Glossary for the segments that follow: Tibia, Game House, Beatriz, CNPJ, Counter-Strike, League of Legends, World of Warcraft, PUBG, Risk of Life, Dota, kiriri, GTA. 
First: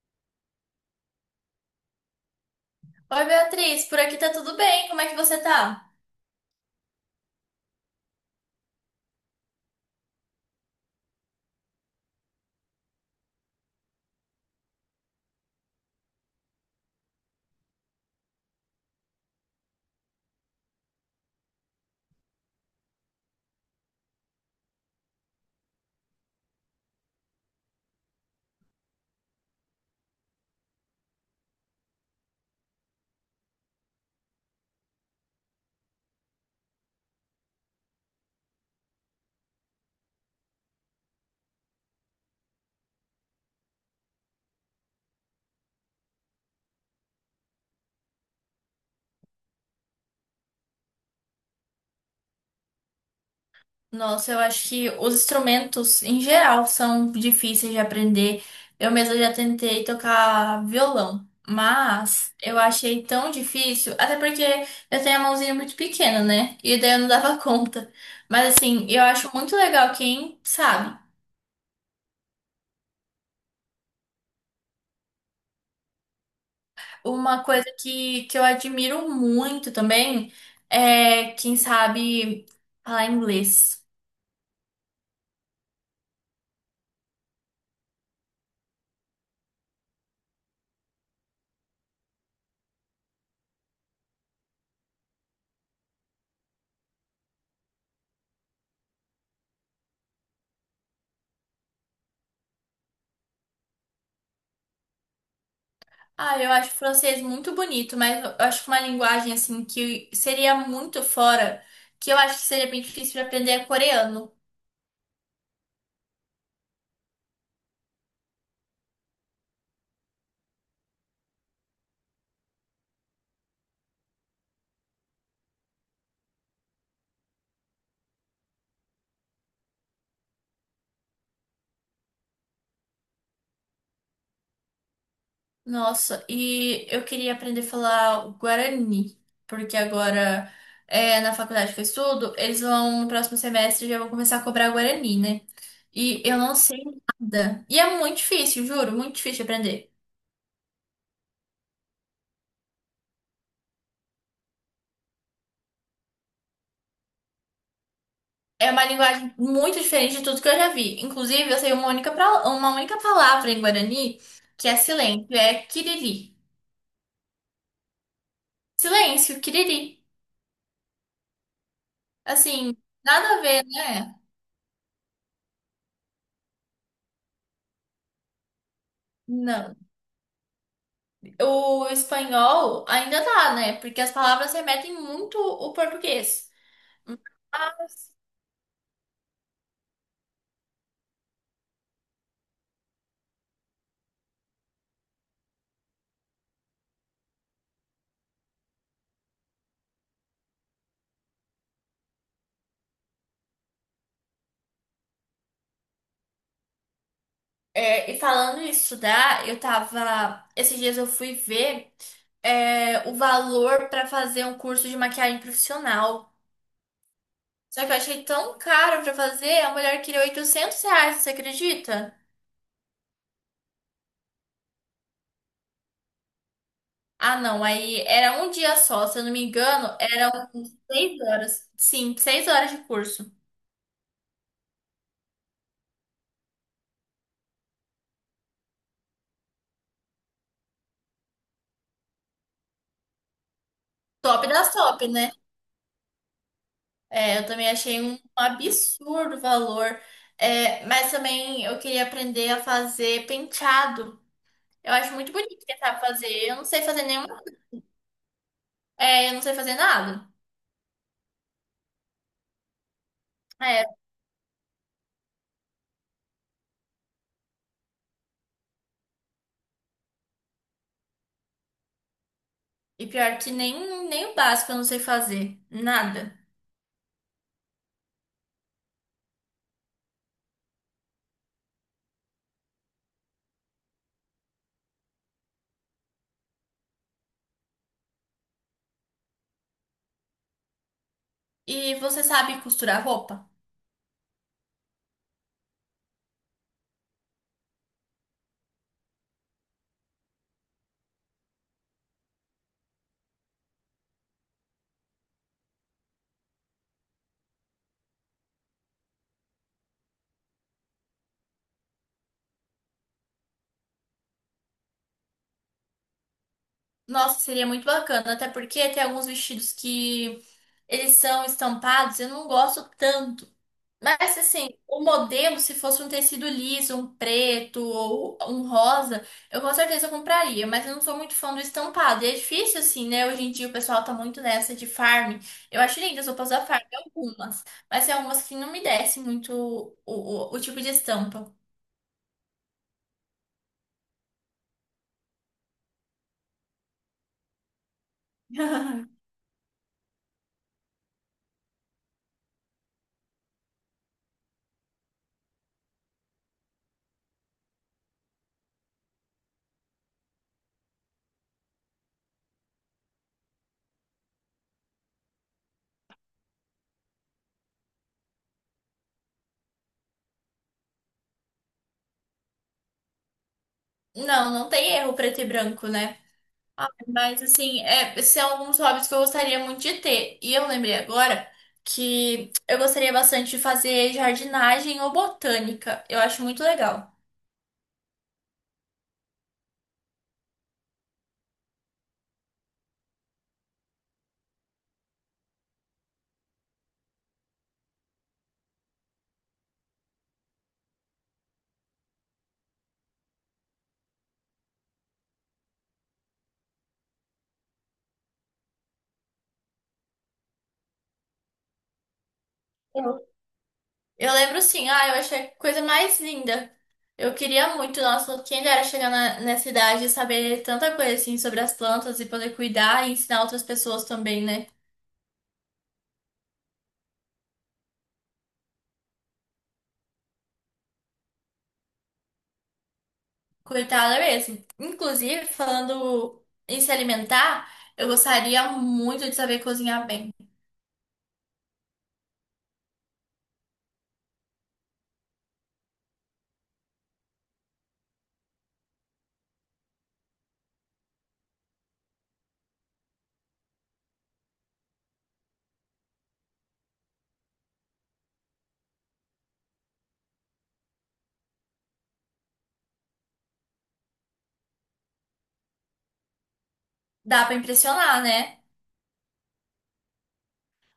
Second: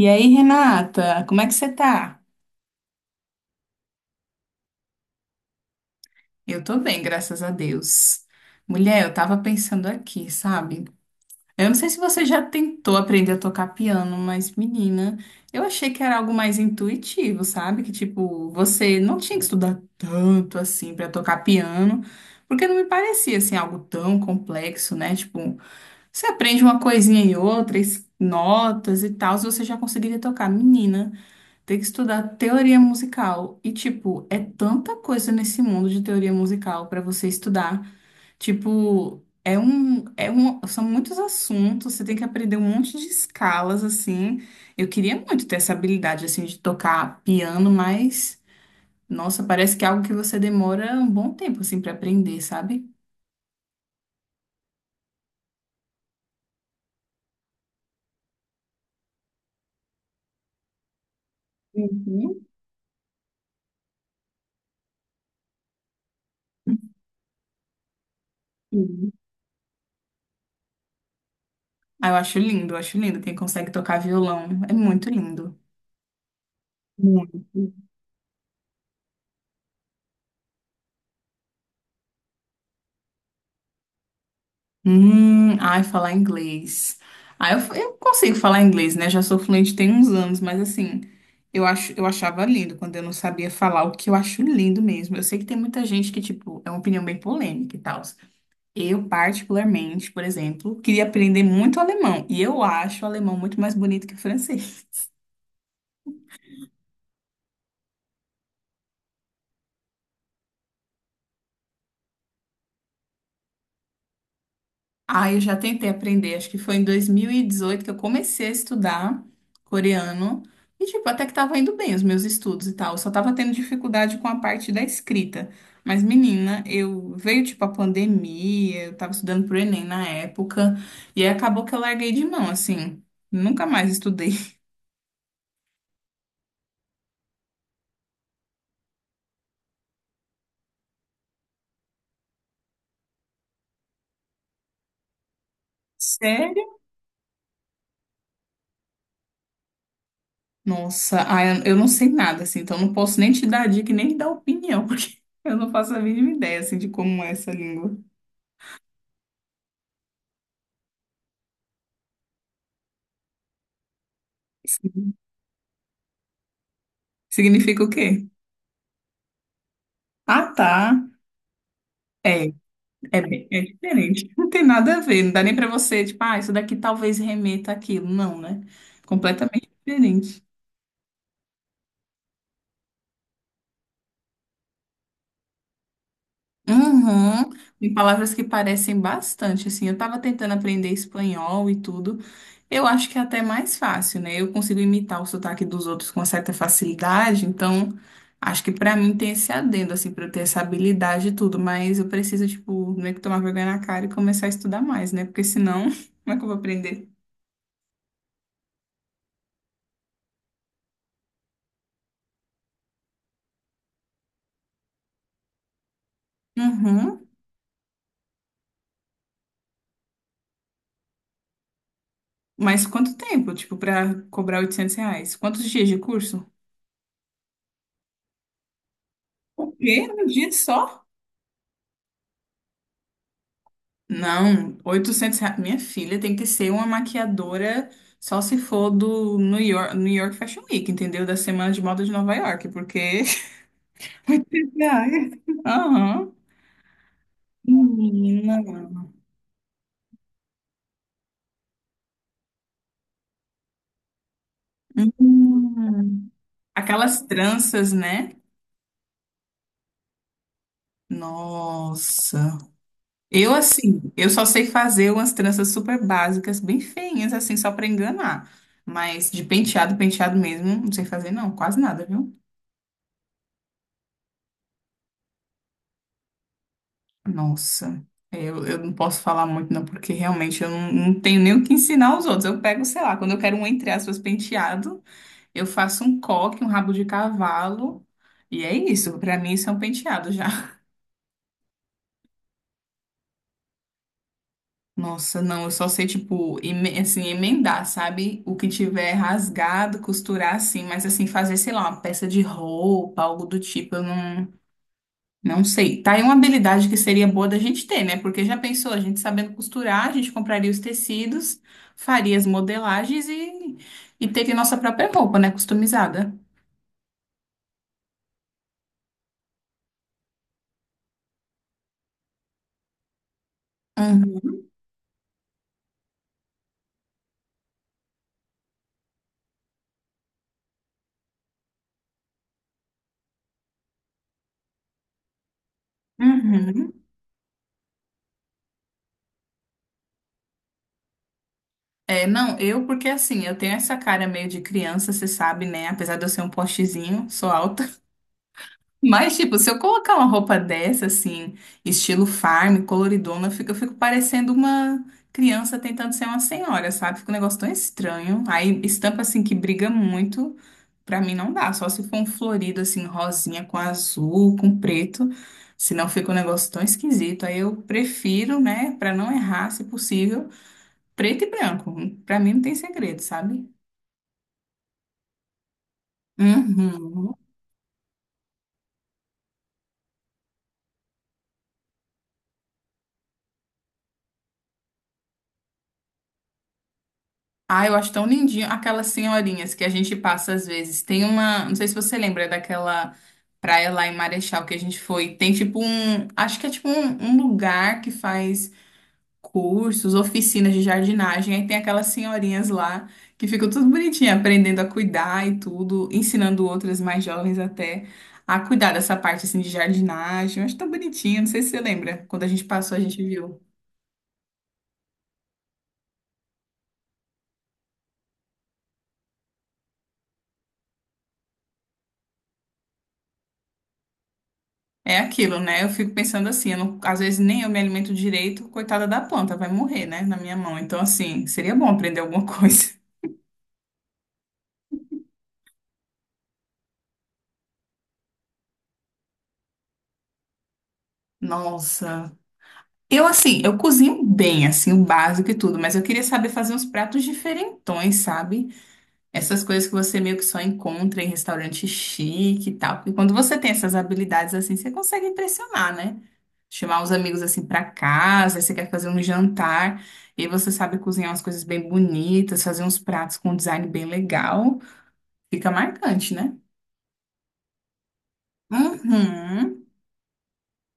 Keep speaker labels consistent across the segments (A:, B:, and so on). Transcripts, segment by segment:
A: E aí, Renata, como é que você tá?
B: Oi, Beatriz, por aqui tá tudo bem? Como é que você tá?
A: Eu tô bem, graças a Deus. Mulher, eu tava pensando aqui, sabe? Eu não sei se você já tentou aprender a tocar piano, mas menina, eu achei que era algo mais intuitivo, sabe? Que tipo, você não tinha que estudar tanto assim pra tocar piano, porque não me parecia assim algo tão complexo, né? Tipo, você aprende uma coisinha e outra, notas e tal, você já conseguiria tocar, menina. Tem que estudar teoria musical. E, tipo, é tanta coisa nesse mundo de teoria musical para você estudar. Tipo, são muitos assuntos, você tem que aprender um monte de escalas, assim. Eu queria muito ter essa habilidade, assim, de tocar piano, mas, nossa, parece que é algo que você demora um bom tempo, assim, para aprender, sabe?
B: Nossa, eu acho que os instrumentos em geral são difíceis de aprender. Eu mesma já tentei tocar violão, mas
A: Uhum.
B: eu achei tão difícil, até porque eu tenho a mãozinha muito pequena, né? E daí eu não dava conta. Mas assim, eu
A: Uhum.
B: acho muito legal quem sabe.
A: Ah, eu acho lindo quem consegue tocar violão. É muito lindo. Muito.
B: Uma coisa que eu admiro muito também é quem sabe falar inglês.
A: Ai, falar inglês. Ah, eu consigo falar inglês, né? Já sou fluente tem uns anos, mas assim, eu acho, eu achava lindo quando eu não sabia falar, o que eu acho lindo mesmo. Eu sei que tem muita gente que, tipo, é uma opinião bem polêmica e tal. Eu, particularmente, por exemplo, queria aprender muito alemão, e eu acho o alemão muito mais bonito que o francês.
B: Ah, eu acho o francês muito bonito, mas eu acho uma linguagem assim que seria muito fora, que eu acho que seria bem difícil de aprender é coreano.
A: Ah, eu já tentei aprender, acho que foi em 2018 que eu comecei a estudar coreano. E, tipo, até que tava indo bem os meus estudos e tal. Eu só tava tendo dificuldade com a parte da escrita. Mas, menina, eu veio, tipo, a pandemia, eu tava estudando pro Enem na época. E aí acabou que eu larguei de mão, assim. Nunca mais estudei.
B: Nossa, e eu queria aprender a falar o guarani, porque agora é, na faculdade que eu estudo, eles vão no próximo semestre já vão começar a cobrar guarani, né? E eu não
A: Sério?
B: sei nada. E é muito difícil, juro, muito difícil de aprender.
A: Nossa, ah, eu não sei nada, assim, então não posso nem te dar dica e nem te dar opinião, porque eu não faço a mínima ideia, assim, de como é essa língua.
B: É uma linguagem muito diferente de tudo que eu já vi. Inclusive, eu sei uma única, uma única palavra em Guarani que é silêncio, é kiriri.
A: Significa o quê?
B: Silêncio, kiriri.
A: Ah, tá. É,
B: Assim, nada a
A: é
B: ver, né?
A: diferente. Não tem nada a ver. Não dá nem para você, tipo, ah, isso daqui talvez remeta àquilo. Não, né? Completamente
B: Não.
A: diferente.
B: O espanhol ainda dá, né? Porque as palavras remetem muito o português.
A: Uhum. Tem palavras que parecem bastante, assim. Eu tava tentando aprender espanhol e tudo. Eu acho que é até mais fácil, né? Eu consigo imitar o sotaque dos outros com certa facilidade, então acho que pra mim tem esse adendo, assim, pra eu ter essa habilidade e tudo, mas eu preciso, tipo, meio que tomar vergonha na cara e começar a estudar mais, né? Porque senão, como é que eu vou aprender?
B: É, e falando em estudar, eu tava. Esses dias eu fui ver, é, o valor para fazer um curso de maquiagem profissional.
A: Uhum.
B: Só que eu achei tão caro pra fazer, a mulher queria R$ 800, você acredita?
A: Mas quanto tempo, tipo, pra cobrar R$ 800? Quantos dias de curso?
B: Ah, não, aí era um dia só, se eu não me
A: O
B: engano,
A: quê? Um
B: eram
A: dia só?
B: 6 horas. Sim, 6 horas de curso.
A: Não, R$ 800. Minha filha tem que ser uma maquiadora só se for do New York, New York Fashion Week, entendeu? Da Semana de Moda de Nova York, porque...
B: Top das
A: oitocentos
B: top, né?
A: reais. Aham.
B: É, eu também achei um
A: Menina.
B: absurdo o valor. É, mas também eu queria aprender a fazer penteado. Eu acho muito bonito quem sabe
A: Hum.
B: fazer. Eu não sei fazer
A: Aquelas
B: nenhum.
A: tranças, né?
B: É, eu não sei fazer nada.
A: Nossa. Eu,
B: É,
A: assim, eu só sei fazer umas tranças super básicas, bem feinhas, assim, só pra enganar. Mas de penteado, penteado mesmo, não sei fazer, não, quase nada, viu?
B: e pior que nem o básico eu não sei fazer. Nada.
A: Nossa, é, eu não posso falar muito, não, porque realmente eu não tenho nem o que ensinar aos outros. Eu pego, sei lá, quando eu quero um, entre aspas, penteado, eu faço um coque, um rabo de cavalo, e é isso. Pra mim, isso é um penteado já.
B: E você sabe costurar roupa?
A: Nossa, não, eu só sei, tipo, assim, emendar, sabe? O que tiver rasgado, costurar assim, mas assim, fazer, sei lá, uma peça de roupa, algo do tipo, eu não, não sei. Tá aí uma habilidade que seria boa da gente ter, né? Porque já pensou, a gente sabendo costurar, a gente compraria os tecidos, faria as modelagens e teria nossa própria roupa, né? Customizada.
B: Nossa, seria muito bacana, até porque tem alguns vestidos que eles são estampados, eu não gosto tanto. Mas
A: Uhum.
B: assim, o modelo, se fosse um tecido liso, um preto ou um rosa, eu com certeza compraria, mas eu não sou muito fã do estampado. E é difícil assim, né? Hoje em dia o pessoal tá muito nessa de farm. Eu acho lindas as roupas da farm,
A: Uhum.
B: algumas, mas tem algumas que não me descem muito o tipo de estampa.
A: É, não, eu, porque assim, eu tenho essa cara meio de criança, você sabe, né? Apesar de eu ser um postezinho, sou alta. Mas, tipo, se eu colocar uma roupa dessa, assim, estilo farm, coloridona, eu fico parecendo uma criança tentando ser uma senhora, sabe? Fica um negócio tão estranho. Aí, estampa, assim, que briga muito, pra mim não dá. Só se for um florido, assim, rosinha com azul, com preto. Senão fica um negócio tão esquisito. Aí eu prefiro, né, pra não errar, se possível, preto e branco. Pra mim não tem segredo, sabe?
B: Não, não tem erro preto e branco, né?
A: Uhum.
B: Mas assim, é, são alguns hobbies que eu gostaria muito de ter. E eu lembrei agora que eu gostaria bastante de fazer jardinagem ou botânica. Eu acho muito legal.
A: Ah, eu acho tão lindinho aquelas senhorinhas que a gente passa às vezes. Tem uma, não sei se você lembra daquela praia lá em Marechal que a gente foi. Tem tipo um, acho que é tipo um, um lugar que faz cursos, oficinas de jardinagem. Aí tem aquelas senhorinhas lá que ficam tudo bonitinha, aprendendo a cuidar e tudo, ensinando outras mais jovens até a cuidar dessa parte assim de jardinagem. Eu acho tão bonitinho, não sei se você lembra. Quando a gente passou, a gente
B: Eu
A: viu.
B: eu lembro sim, ah, eu achei a coisa mais linda. Eu queria muito, nossa, quem dera chegar nessa idade e saber tanta coisa assim sobre as plantas e poder cuidar e ensinar outras pessoas também, né?
A: É aquilo, né? Eu fico pensando assim, eu não- às vezes nem eu me alimento direito, coitada da planta, vai morrer, né, na minha mão. Então, assim, seria bom aprender alguma coisa.
B: Coitada mesmo. Inclusive, falando em se alimentar, eu gostaria muito de saber cozinhar bem.
A: Nossa. Eu, assim, eu cozinho bem, assim, o básico e tudo, mas eu queria saber fazer uns pratos diferentões, sabe? Essas coisas que você meio que só encontra em restaurante chique e tal. Porque quando você tem essas habilidades assim, você consegue impressionar, né? Chamar os amigos assim pra casa, aí você quer fazer um jantar, e aí você sabe cozinhar umas coisas bem bonitas, fazer uns pratos com um design bem legal. Fica marcante, né?
B: Dá pra impressionar, né?
A: Uhum,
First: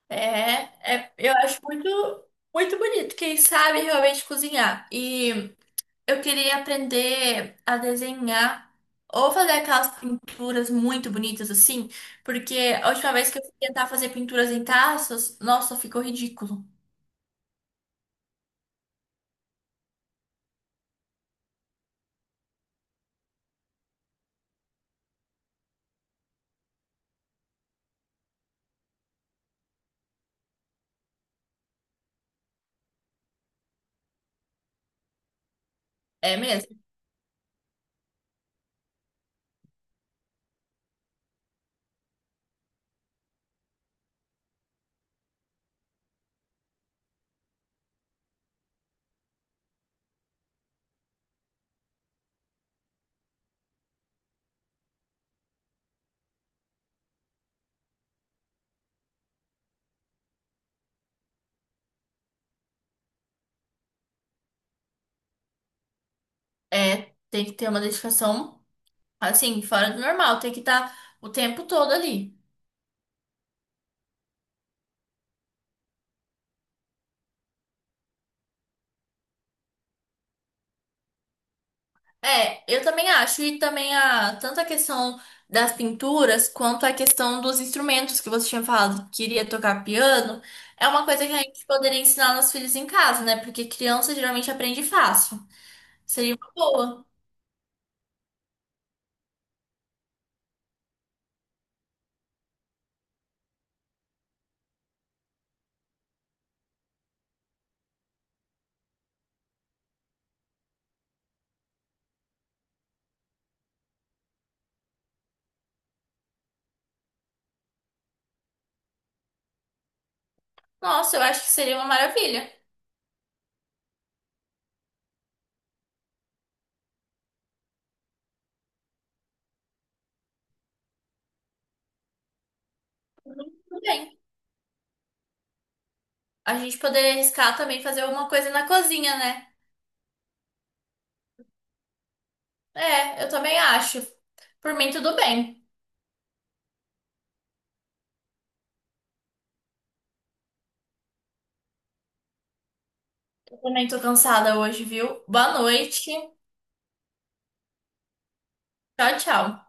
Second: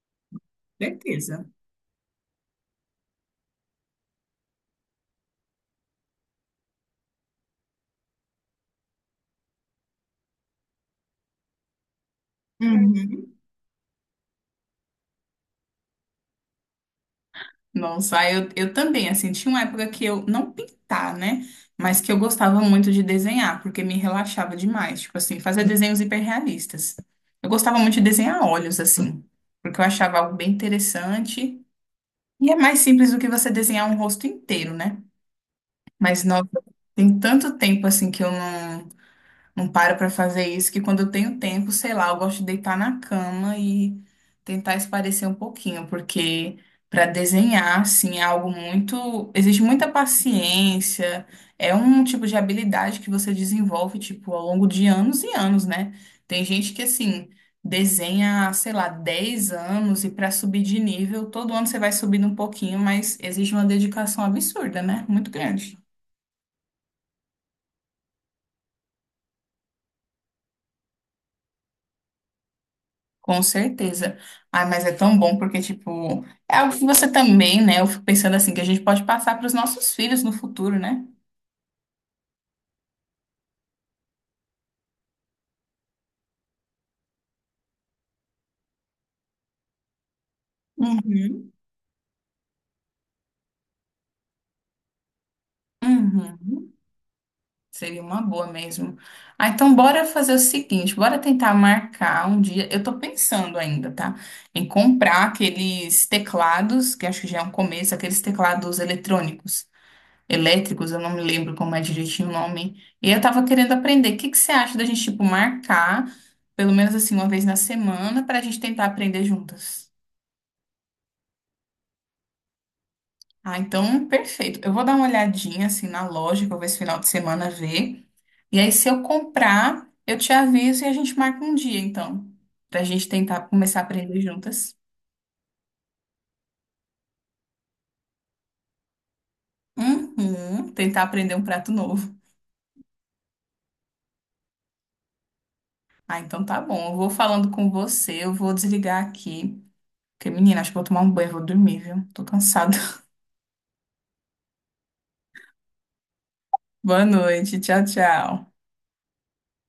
B: É, eu
A: certeza.
B: acho muito, muito bonito quem sabe realmente cozinhar. E eu queria aprender a desenhar ou fazer aquelas pinturas muito bonitas assim, porque a última
A: Uhum.
B: vez que eu fui tentar fazer pinturas em taças, nossa, ficou ridículo.
A: Nossa, aí eu também, assim, tinha uma época que eu, não pintar, né? Mas que eu gostava muito de desenhar, porque me relaxava demais. Tipo assim, fazer desenhos hiperrealistas. Eu gostava muito de desenhar olhos, assim, porque eu achava algo bem interessante. E é mais simples do que você desenhar um rosto inteiro, né? Mas,
B: É
A: nossa,
B: mesmo.
A: tem tanto tempo, assim, que eu não. Não paro pra fazer isso, que quando eu tenho tempo, sei lá, eu gosto de deitar na cama e tentar espairecer um pouquinho, porque para desenhar, assim, é algo muito. Existe muita paciência, é um tipo de habilidade que você desenvolve, tipo, ao longo de anos e anos, né? Tem gente que, assim, desenha, sei lá, 10 anos e para subir de nível, todo ano você vai subindo um pouquinho, mas exige uma dedicação absurda, né? Muito grande.
B: É, tem que ter uma dedicação assim, fora do normal, tem que estar o tempo todo ali.
A: Com certeza. Ai, mas é tão bom porque, tipo, é algo que você também, né? Eu fico pensando assim, que a gente pode passar para os nossos filhos no futuro, né?
B: É, eu também acho, e também a tanto a questão das pinturas quanto a questão dos instrumentos que você tinha falado que queria tocar piano, é uma coisa que a
A: Uhum.
B: gente poderia ensinar nossos filhos em casa, né? Porque criança geralmente aprende fácil. Seria uma
A: Uhum.
B: boa.
A: Seria uma boa mesmo. Ah, então bora fazer o seguinte, bora tentar marcar um dia. Eu tô pensando ainda, tá? Em comprar aqueles teclados, que acho que já é um começo, aqueles teclados eletrônicos. Elétricos, eu não me lembro como é direitinho o nome. E eu tava querendo aprender. O que que você acha da gente, tipo, marcar, pelo menos assim, uma vez na semana, pra gente tentar aprender juntas?
B: Nossa, eu acho que seria uma maravilha.
A: Ah, então, perfeito. Eu vou dar uma olhadinha, assim, na loja, que eu vou esse final de semana ver. E aí, se eu comprar, eu te aviso e a gente marca um dia, então, pra gente tentar começar
B: Tudo
A: a
B: bem.
A: aprender juntas.
B: A gente poderia arriscar também fazer alguma coisa na cozinha, né?
A: Uhum, tentar aprender um prato novo.
B: É, eu também acho. Por mim, tudo bem.
A: Ah, então tá bom. Eu vou falando com você, eu vou desligar aqui. Porque, menina, acho que vou tomar um banho, e vou dormir, viu? Tô cansada.
B: Eu também tô cansada hoje, viu? Boa noite.
A: Boa noite, tchau, tchau.
B: Tchau, tchau.